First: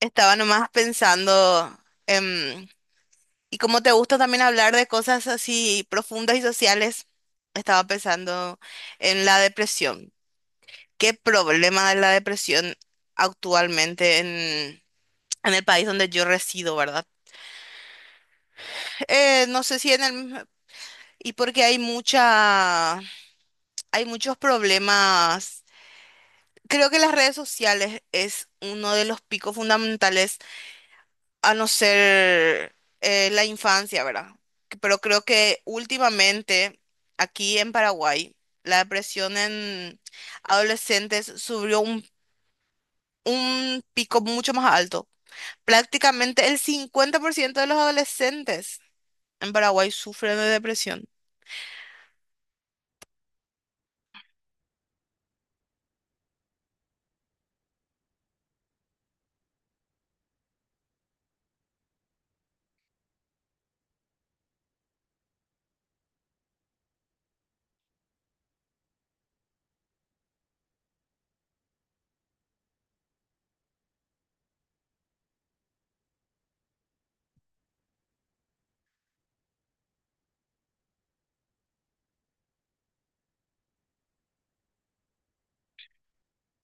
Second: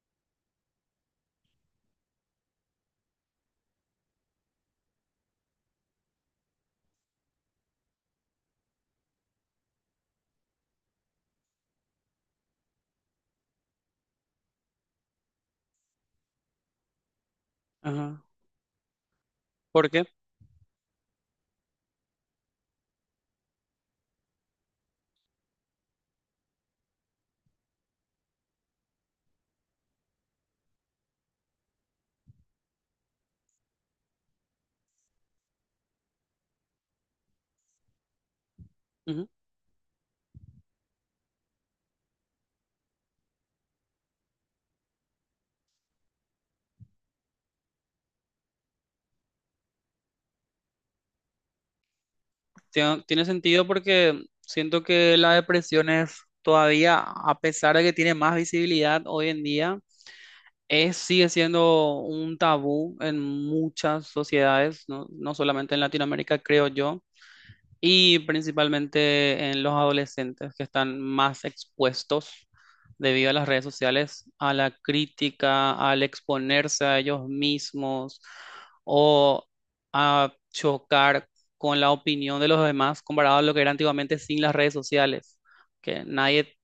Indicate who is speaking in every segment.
Speaker 1: Estaba nomás pensando, em, y como te gusta también hablar de cosas así profundas y sociales, estaba pensando en la depresión. ¿Qué problema de la depresión actualmente en el país donde yo resido, verdad?
Speaker 2: Ajá.
Speaker 1: No sé
Speaker 2: ¿Por
Speaker 1: si en
Speaker 2: qué?
Speaker 1: el. Y porque hay muchos problemas. Creo que las redes sociales es uno de los picos fundamentales a no ser la infancia, ¿verdad? Pero creo que últimamente aquí en Paraguay la
Speaker 2: Ujú.
Speaker 1: depresión en adolescentes subió un pico mucho más alto. Prácticamente el 50% de los adolescentes en Paraguay sufren de depresión.
Speaker 2: Tiene sentido porque siento que la depresión es todavía, a pesar de que tiene más visibilidad hoy en día, es, sigue siendo un tabú en muchas sociedades, no solamente en Latinoamérica, creo yo. Y principalmente en los adolescentes que están más expuestos debido a las redes sociales, a la crítica, al exponerse a ellos mismos o a chocar con la opinión de los demás comparado a lo que era antiguamente sin las redes sociales, que nadie,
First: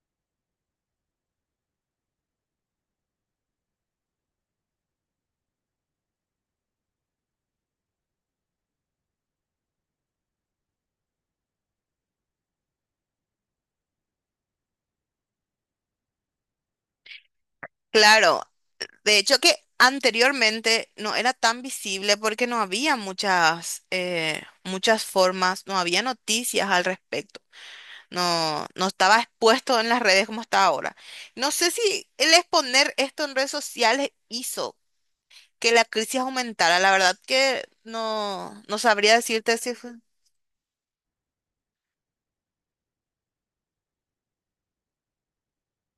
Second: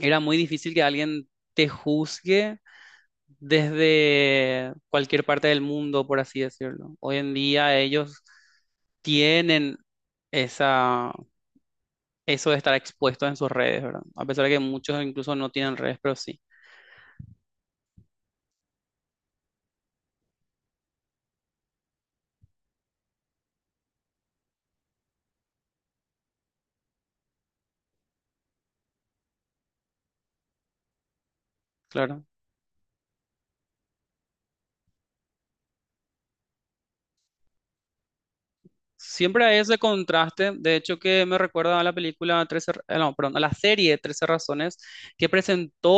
Speaker 2: era muy difícil que alguien te juzgue desde cualquier parte del mundo, por así decirlo. Hoy en día ellos tienen esa eso de estar expuesto en sus redes, ¿verdad? A pesar de que muchos incluso no tienen redes, pero sí,
Speaker 1: Claro, de hecho que anteriormente no era tan visible porque no había muchas formas, no había noticias al respecto. No, no estaba expuesto en las redes como está ahora. No sé si
Speaker 2: claro.
Speaker 1: el exponer esto en redes sociales hizo que la crisis aumentara. La verdad que no sabría
Speaker 2: Siempre
Speaker 1: decirte
Speaker 2: hay
Speaker 1: si
Speaker 2: ese
Speaker 1: fue.
Speaker 2: contraste, de hecho que me recuerda a la película Trece, no, perdón, a la serie Trece Razones que presentó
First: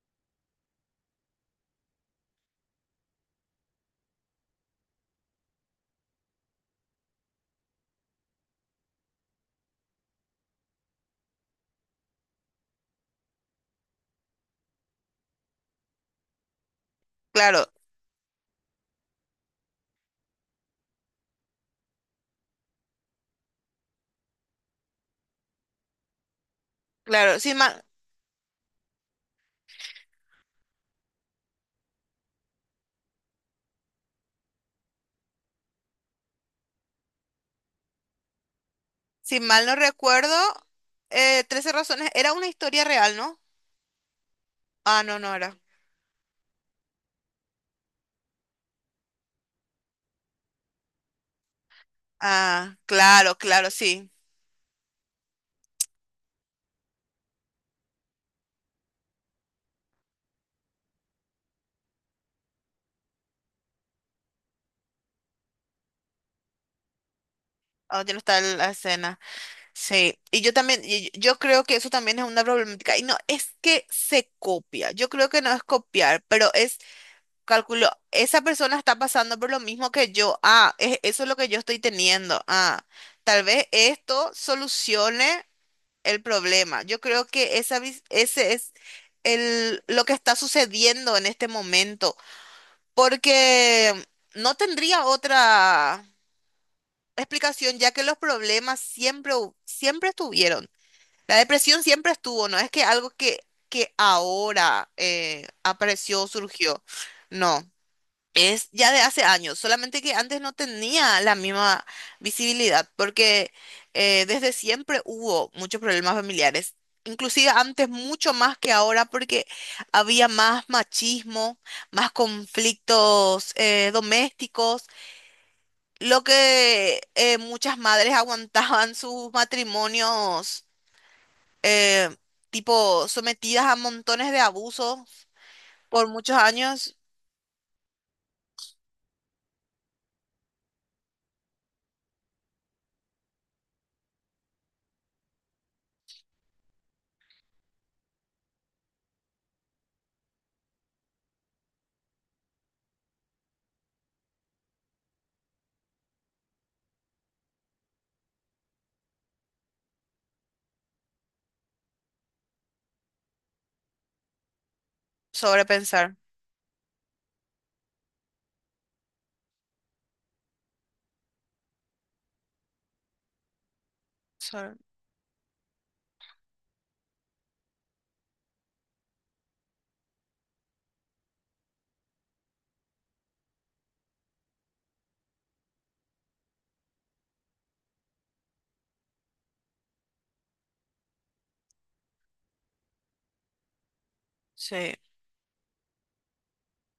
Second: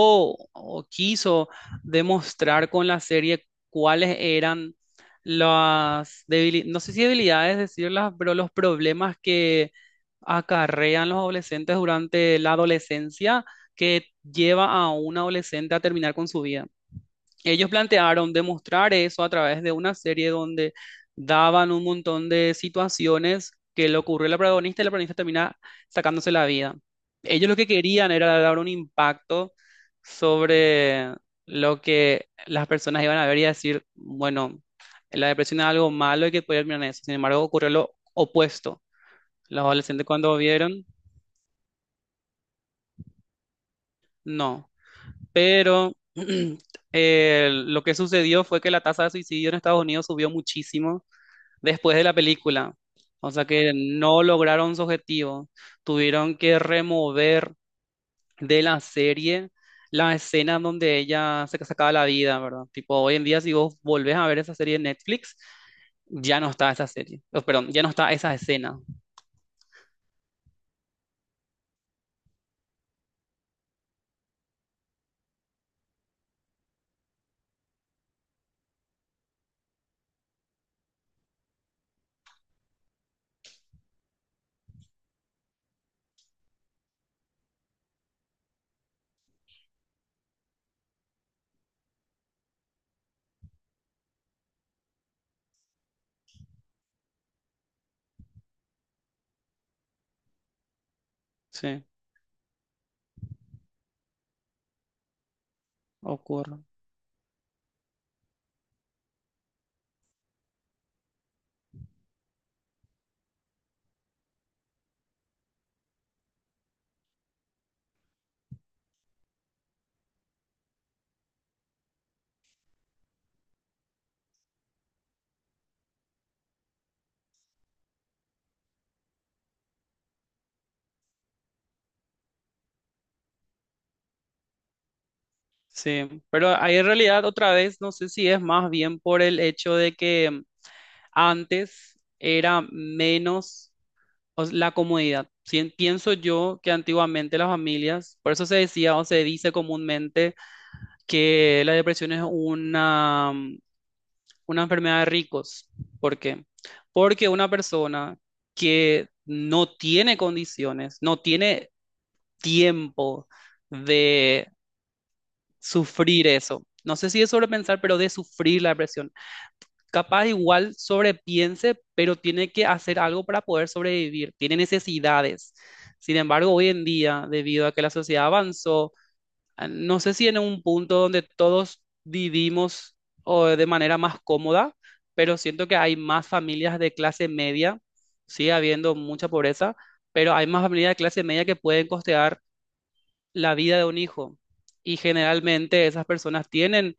Speaker 2: o quiso demostrar con la serie cuáles eran las debilidades, no sé si debilidades decirlas, pero los problemas que acarrean los adolescentes durante la adolescencia que lleva a un adolescente a terminar con su vida.
Speaker 1: Claro,
Speaker 2: Ellos plantearon demostrar eso a través de una serie donde daban un montón de situaciones que le ocurrió a la protagonista y la protagonista termina sacándose la vida.
Speaker 1: claro.
Speaker 2: Ellos
Speaker 1: Si
Speaker 2: lo que
Speaker 1: mal,
Speaker 2: querían era dar un impacto sobre lo que las personas iban a ver y a decir, bueno, la depresión es algo malo y que puede terminar en eso. Sin embargo, ocurrió lo opuesto.
Speaker 1: si
Speaker 2: Los
Speaker 1: mal no
Speaker 2: adolescentes cuando
Speaker 1: recuerdo,
Speaker 2: vieron,
Speaker 1: 13 razones era una historia real, ¿no?
Speaker 2: no.
Speaker 1: Ah, no, no era.
Speaker 2: Pero lo que sucedió fue que la tasa de suicidio en Estados Unidos subió muchísimo después de la película.
Speaker 1: Ah,
Speaker 2: O
Speaker 1: claro,
Speaker 2: sea
Speaker 1: claro,
Speaker 2: que
Speaker 1: sí.
Speaker 2: no lograron su objetivo. Tuvieron que remover de la serie la escena donde ella se sacaba la vida, ¿verdad? Tipo, hoy en día si vos volvés a ver esa serie de Netflix, ya no está esa serie. Oh, perdón, ya no
Speaker 1: Ah,
Speaker 2: está
Speaker 1: ya no
Speaker 2: esa
Speaker 1: está la
Speaker 2: escena.
Speaker 1: escena. Sí. Y yo también, y yo creo que eso también es una problemática. Y no, es que se copia. Yo creo que no es copiar, pero es. Calculo, esa persona está pasando por lo mismo que yo. Ah, eso es lo que yo estoy teniendo. Ah, tal vez esto solucione el problema. Yo creo que esa, vis- ese es el, lo que está sucediendo en este momento, porque no tendría otra explicación, ya que los problemas siempre estuvieron. La depresión
Speaker 2: Sí,
Speaker 1: siempre estuvo, no es que algo que ahora apareció,
Speaker 2: ocurre.
Speaker 1: surgió. No. Es ya de hace años, solamente que antes no tenía la misma visibilidad, porque desde siempre hubo muchos problemas familiares, inclusive antes mucho más que ahora, porque había más machismo, más conflictos domésticos, lo que muchas madres aguantaban sus matrimonios, eh, tipo sometidas a montones de abusos por
Speaker 2: Sí,
Speaker 1: muchos
Speaker 2: pero ahí en
Speaker 1: años,
Speaker 2: realidad otra vez no sé si es más bien por el hecho de que antes era menos o la comodidad. Pienso yo que antiguamente las familias, por eso se decía o se dice comúnmente que la depresión es una, mm, una enfermedad de ricos. ¿Por qué? Porque una persona que no tiene condiciones, no tiene tiempo de
Speaker 1: sobrepensar.
Speaker 2: sufrir eso. No sé si es sobrepensar, pero de sufrir la depresión. Capaz igual sobrepiense, pero tiene que hacer algo para poder sobrevivir, tiene
Speaker 1: sobre-
Speaker 2: necesidades. Sin embargo, hoy en día, debido a que la sociedad avanzó, no sé si en un punto donde todos vivimos o de manera más cómoda, pero siento que hay más familias de clase media, sigue habiendo mucha pobreza, pero hay más familias de clase media que pueden costear la vida de un hijo.
Speaker 1: sí.
Speaker 2: Y generalmente esas personas tienen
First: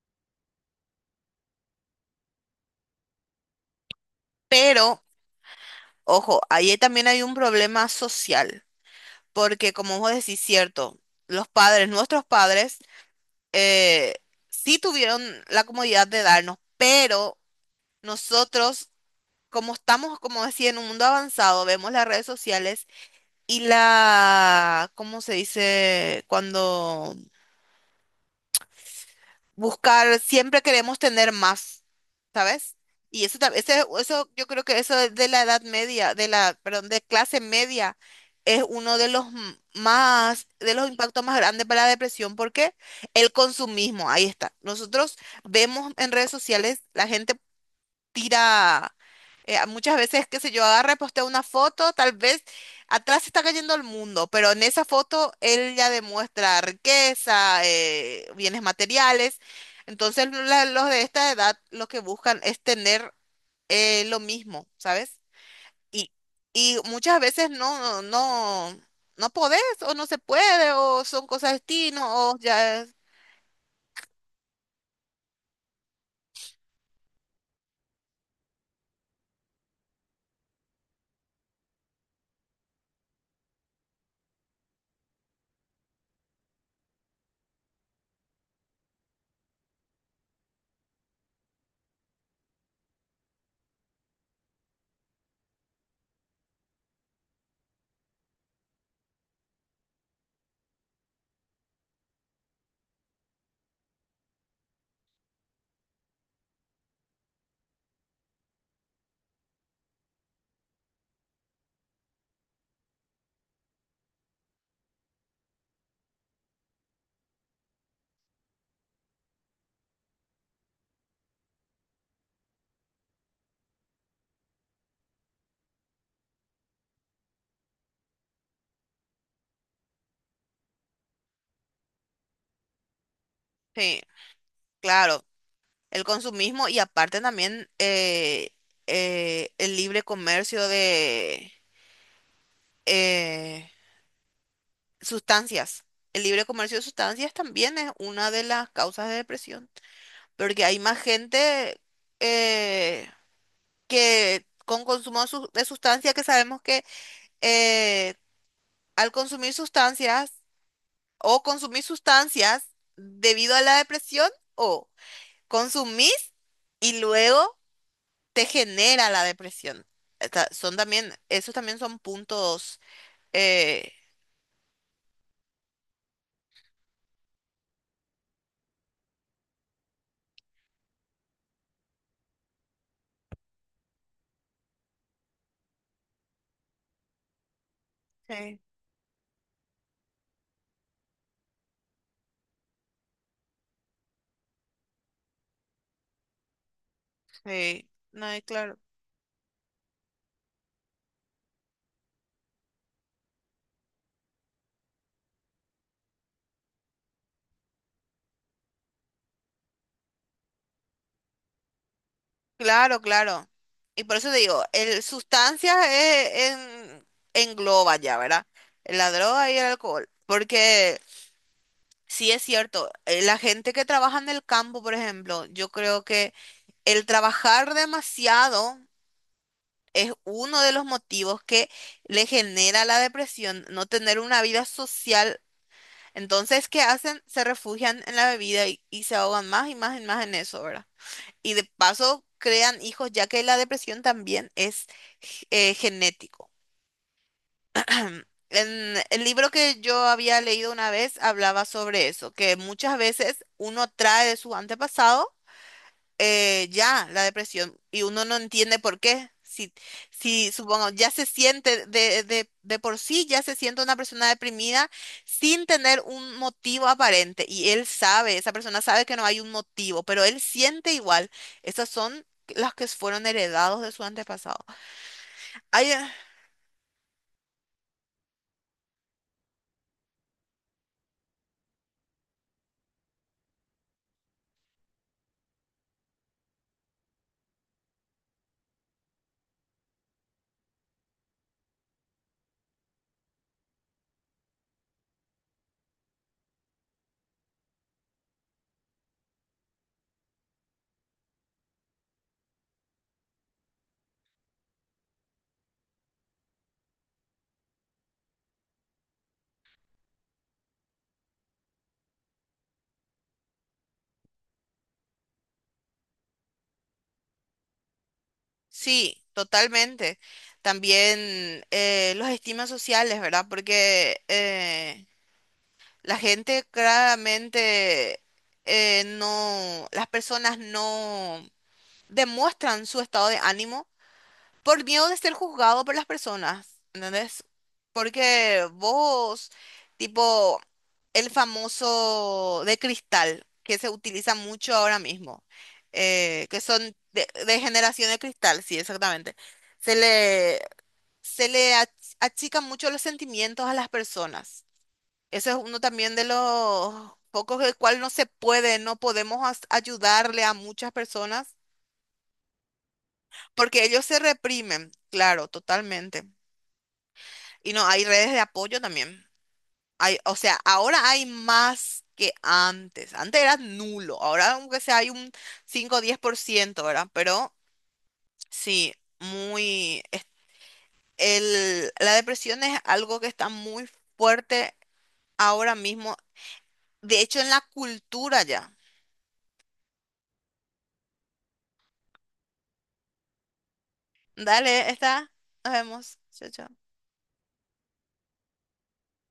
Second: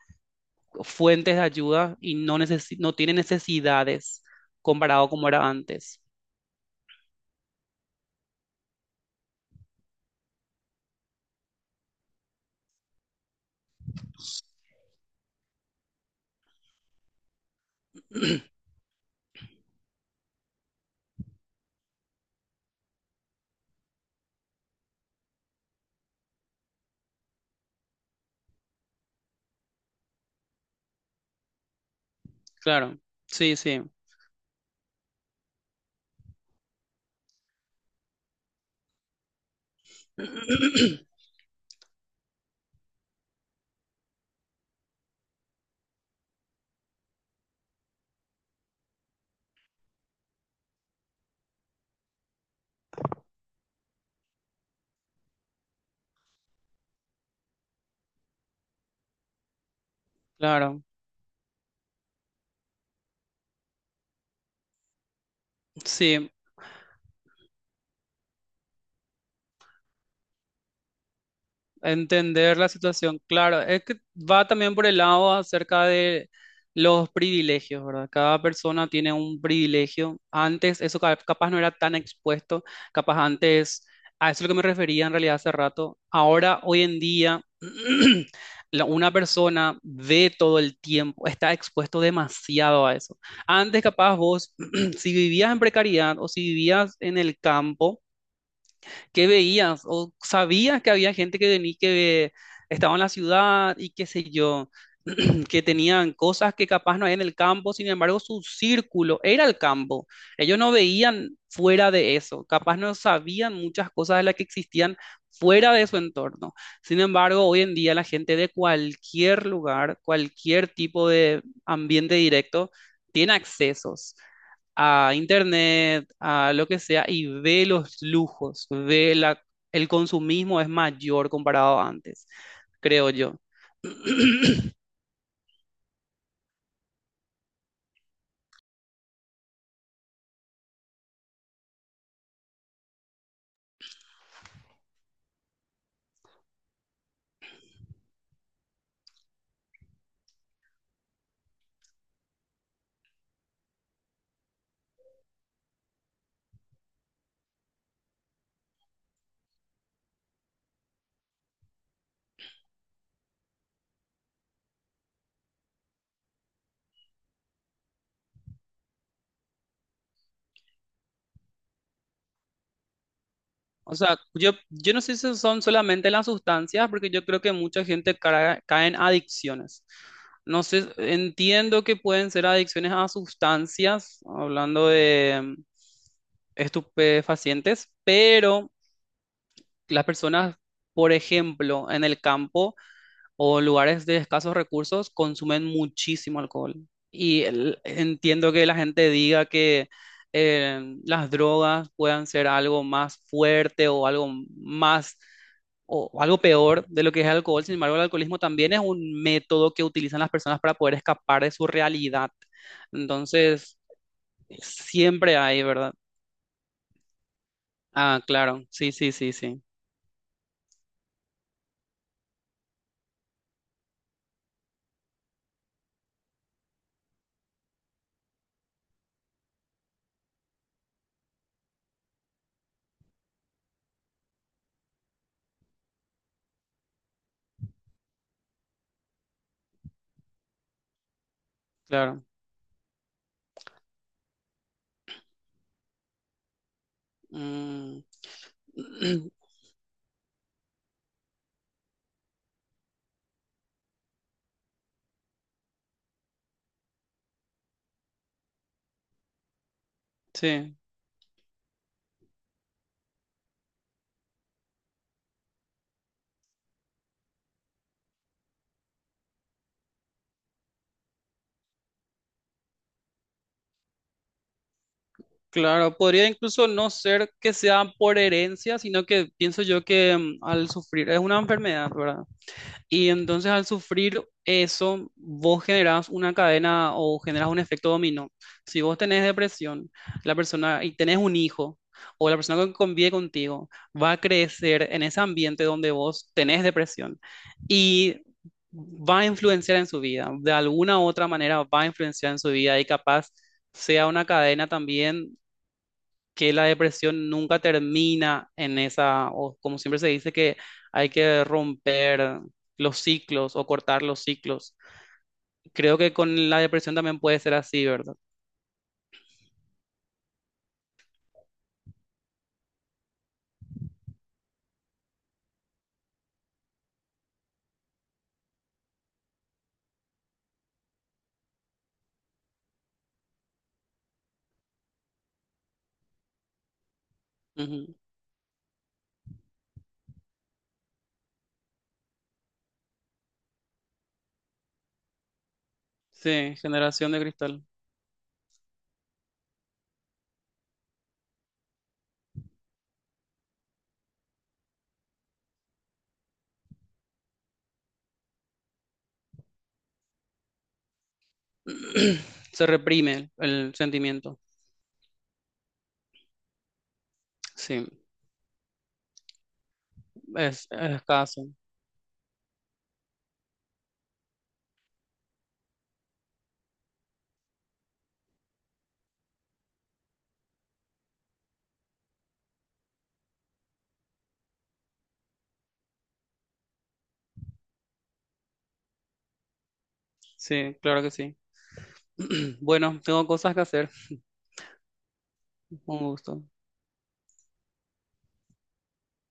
Speaker 2: fuentes de ayuda y no, no tiene necesidades
Speaker 1: Pero
Speaker 2: comparado como era antes.
Speaker 1: ojo, ahí también hay un problema social, porque como vos decís, cierto, los padres, nuestros padres, eh, sí tuvieron la comodidad de darnos, pero nosotros, como estamos, como decía, en un mundo avanzado, vemos las redes sociales y la, ¿cómo se dice? Cuando buscar, siempre queremos tener más, ¿sabes?
Speaker 2: Claro,
Speaker 1: Y eso,
Speaker 2: sí, sí,
Speaker 1: eso, yo creo que eso es de la edad media, de la, perdón, de clase media, es uno de los más, de los impactos más grandes para la depresión, porque el consumismo, ahí está. Nosotros vemos en redes sociales la gente tira, muchas veces, qué sé yo, agarra y postea una foto, tal vez atrás está cayendo el mundo, pero en esa foto él ya demuestra riqueza, bienes materiales. Entonces
Speaker 2: claro,
Speaker 1: los de esta edad lo que buscan es tener lo mismo, ¿sabes? Y,
Speaker 2: sí.
Speaker 1: y muchas veces no podés o no se puede o son cosas de destino o
Speaker 2: Entender la
Speaker 1: ya.
Speaker 2: situación, claro, es que va también por el lado acerca de los privilegios, ¿verdad? Cada persona tiene un privilegio. Antes eso capaz no era tan expuesto, capaz antes, a eso es lo que me refería en realidad hace rato. Ahora, hoy en día, una persona ve todo el tiempo, está expuesto demasiado a eso. Antes capaz vos, si vivías en precariedad o si vivías en el campo, ¿qué veías? ¿O sabías que había gente que venía, que estaba en la ciudad y qué sé yo, que tenían cosas que capaz no hay en el campo, sin embargo su círculo era el campo. Ellos no veían fuera de eso, capaz no sabían muchas cosas de las que existían fuera de su entorno. Sin embargo, hoy en día la gente de cualquier lugar, cualquier tipo de ambiente directo, tiene accesos a internet, a lo que sea, y ve los lujos, ve la, el consumismo es mayor comparado a antes, creo yo.
Speaker 1: Sí, claro. El consumismo y aparte también el libre comercio de eh, sustancias. El libre comercio de sustancias también es una de las causas de depresión, porque hay más gente eh, que con consumo de sustancias que sabemos que eh, al consumir sustancias o consumir sustancias debido a la depresión o consumís y luego te genera la depresión. Son también, esos también son puntos. eh,
Speaker 2: O sea, yo no sé si son solamente las sustancias, porque yo creo que mucha gente cae en adicciones. No sé, entiendo que pueden ser adicciones a sustancias, hablando de mm, estupefacientes,
Speaker 1: sí,
Speaker 2: pero las personas, por ejemplo, en el campo, o lugares de escasos recursos consumen muchísimo alcohol.
Speaker 1: sí, no, y
Speaker 2: Entiendo que la
Speaker 1: claro.
Speaker 2: gente diga que las drogas puedan ser algo más fuerte o algo más o algo peor de lo que es el alcohol. Sin embargo, el alcoholismo también es un método que utilizan las personas para poder escapar de su realidad.
Speaker 1: Claro, claro.
Speaker 2: Entonces,
Speaker 1: Y por eso te digo, el
Speaker 2: siempre hay,
Speaker 1: sustancias
Speaker 2: ¿verdad?
Speaker 1: engloba ya,
Speaker 2: Ah,
Speaker 1: ¿verdad?
Speaker 2: claro, sí,
Speaker 1: La
Speaker 2: sí, sí,
Speaker 1: droga y
Speaker 2: sí,
Speaker 1: el alcohol. Porque sí es cierto, la gente que trabaja en el campo, por ejemplo, yo creo que el trabajar demasiado es uno de los motivos que le genera la depresión, no tener una vida social. Entonces, ¿qué hacen? Se refugian en la bebida y se ahogan más y más y más en eso, ¿verdad? Y de
Speaker 2: claro.
Speaker 1: paso crean hijos, ya que la depresión también es genético.
Speaker 2: Mm,
Speaker 1: En el libro que yo había leído una vez hablaba sobre eso, que muchas veces uno trae de su antepasado ya la depresión y uno no entiende por qué. Si, si
Speaker 2: sí.
Speaker 1: supongo, ya se siente de por sí, ya se siente una persona deprimida sin tener un motivo aparente y él sabe, esa persona sabe que no hay un motivo, pero él siente igual. Esas son las que fueron heredados de su antepasado. Hay,
Speaker 2: Claro, podría incluso no ser que sea por herencia, sino que pienso yo que mm, al sufrir, es una enfermedad, ¿verdad? Y entonces al sufrir eso, vos generás una cadena o generás un efecto dominó. Si vos tenés depresión, la persona y tenés un hijo o la persona que convive contigo va a crecer en ese ambiente donde vos tenés depresión y va a influenciar en su vida, de alguna u otra manera va a influenciar en su vida y capaz sea una cadena también que la depresión nunca termina en esa, o como siempre se dice, que hay que romper los ciclos o cortar los ciclos. Creo que con la depresión también puede ser así, ¿verdad?
Speaker 1: sí, totalmente. También los estigmas sociales, ¿verdad? Porque la gente claramente no, las personas no demuestran su estado de ánimo por miedo de ser juzgado por las personas, ¿entendés?
Speaker 2: Ujú.
Speaker 1: Porque vos, tipo, el famoso de cristal que se utiliza mucho ahora mismo,
Speaker 2: Sí,
Speaker 1: que son
Speaker 2: generación de
Speaker 1: de
Speaker 2: cristal.
Speaker 1: generación de cristal, sí, exactamente. Se le, se le achican mucho los sentimientos a las personas. Ese es uno también de los pocos del cual no se puede, no podemos ayudarle a muchas personas
Speaker 2: Se reprime el
Speaker 1: porque ellos se
Speaker 2: sentimiento.
Speaker 1: reprimen, claro, totalmente. Y no,
Speaker 2: Sí,
Speaker 1: hay redes de apoyo también. Hay, o sea,
Speaker 2: es
Speaker 1: ahora hay
Speaker 2: escaso.
Speaker 1: más que antes. Antes era nulo, ahora aunque sea hay un 5 o 10%, ¿verdad? Pero sí, muy. La depresión es algo que está muy fuerte ahora mismo, de hecho en la cultura ya.
Speaker 2: Sí, claro que sí. Bueno, tengo cosas que hacer.
Speaker 1: Dale, está. Nos
Speaker 2: Un
Speaker 1: vemos.
Speaker 2: gusto.
Speaker 1: Chao, chao.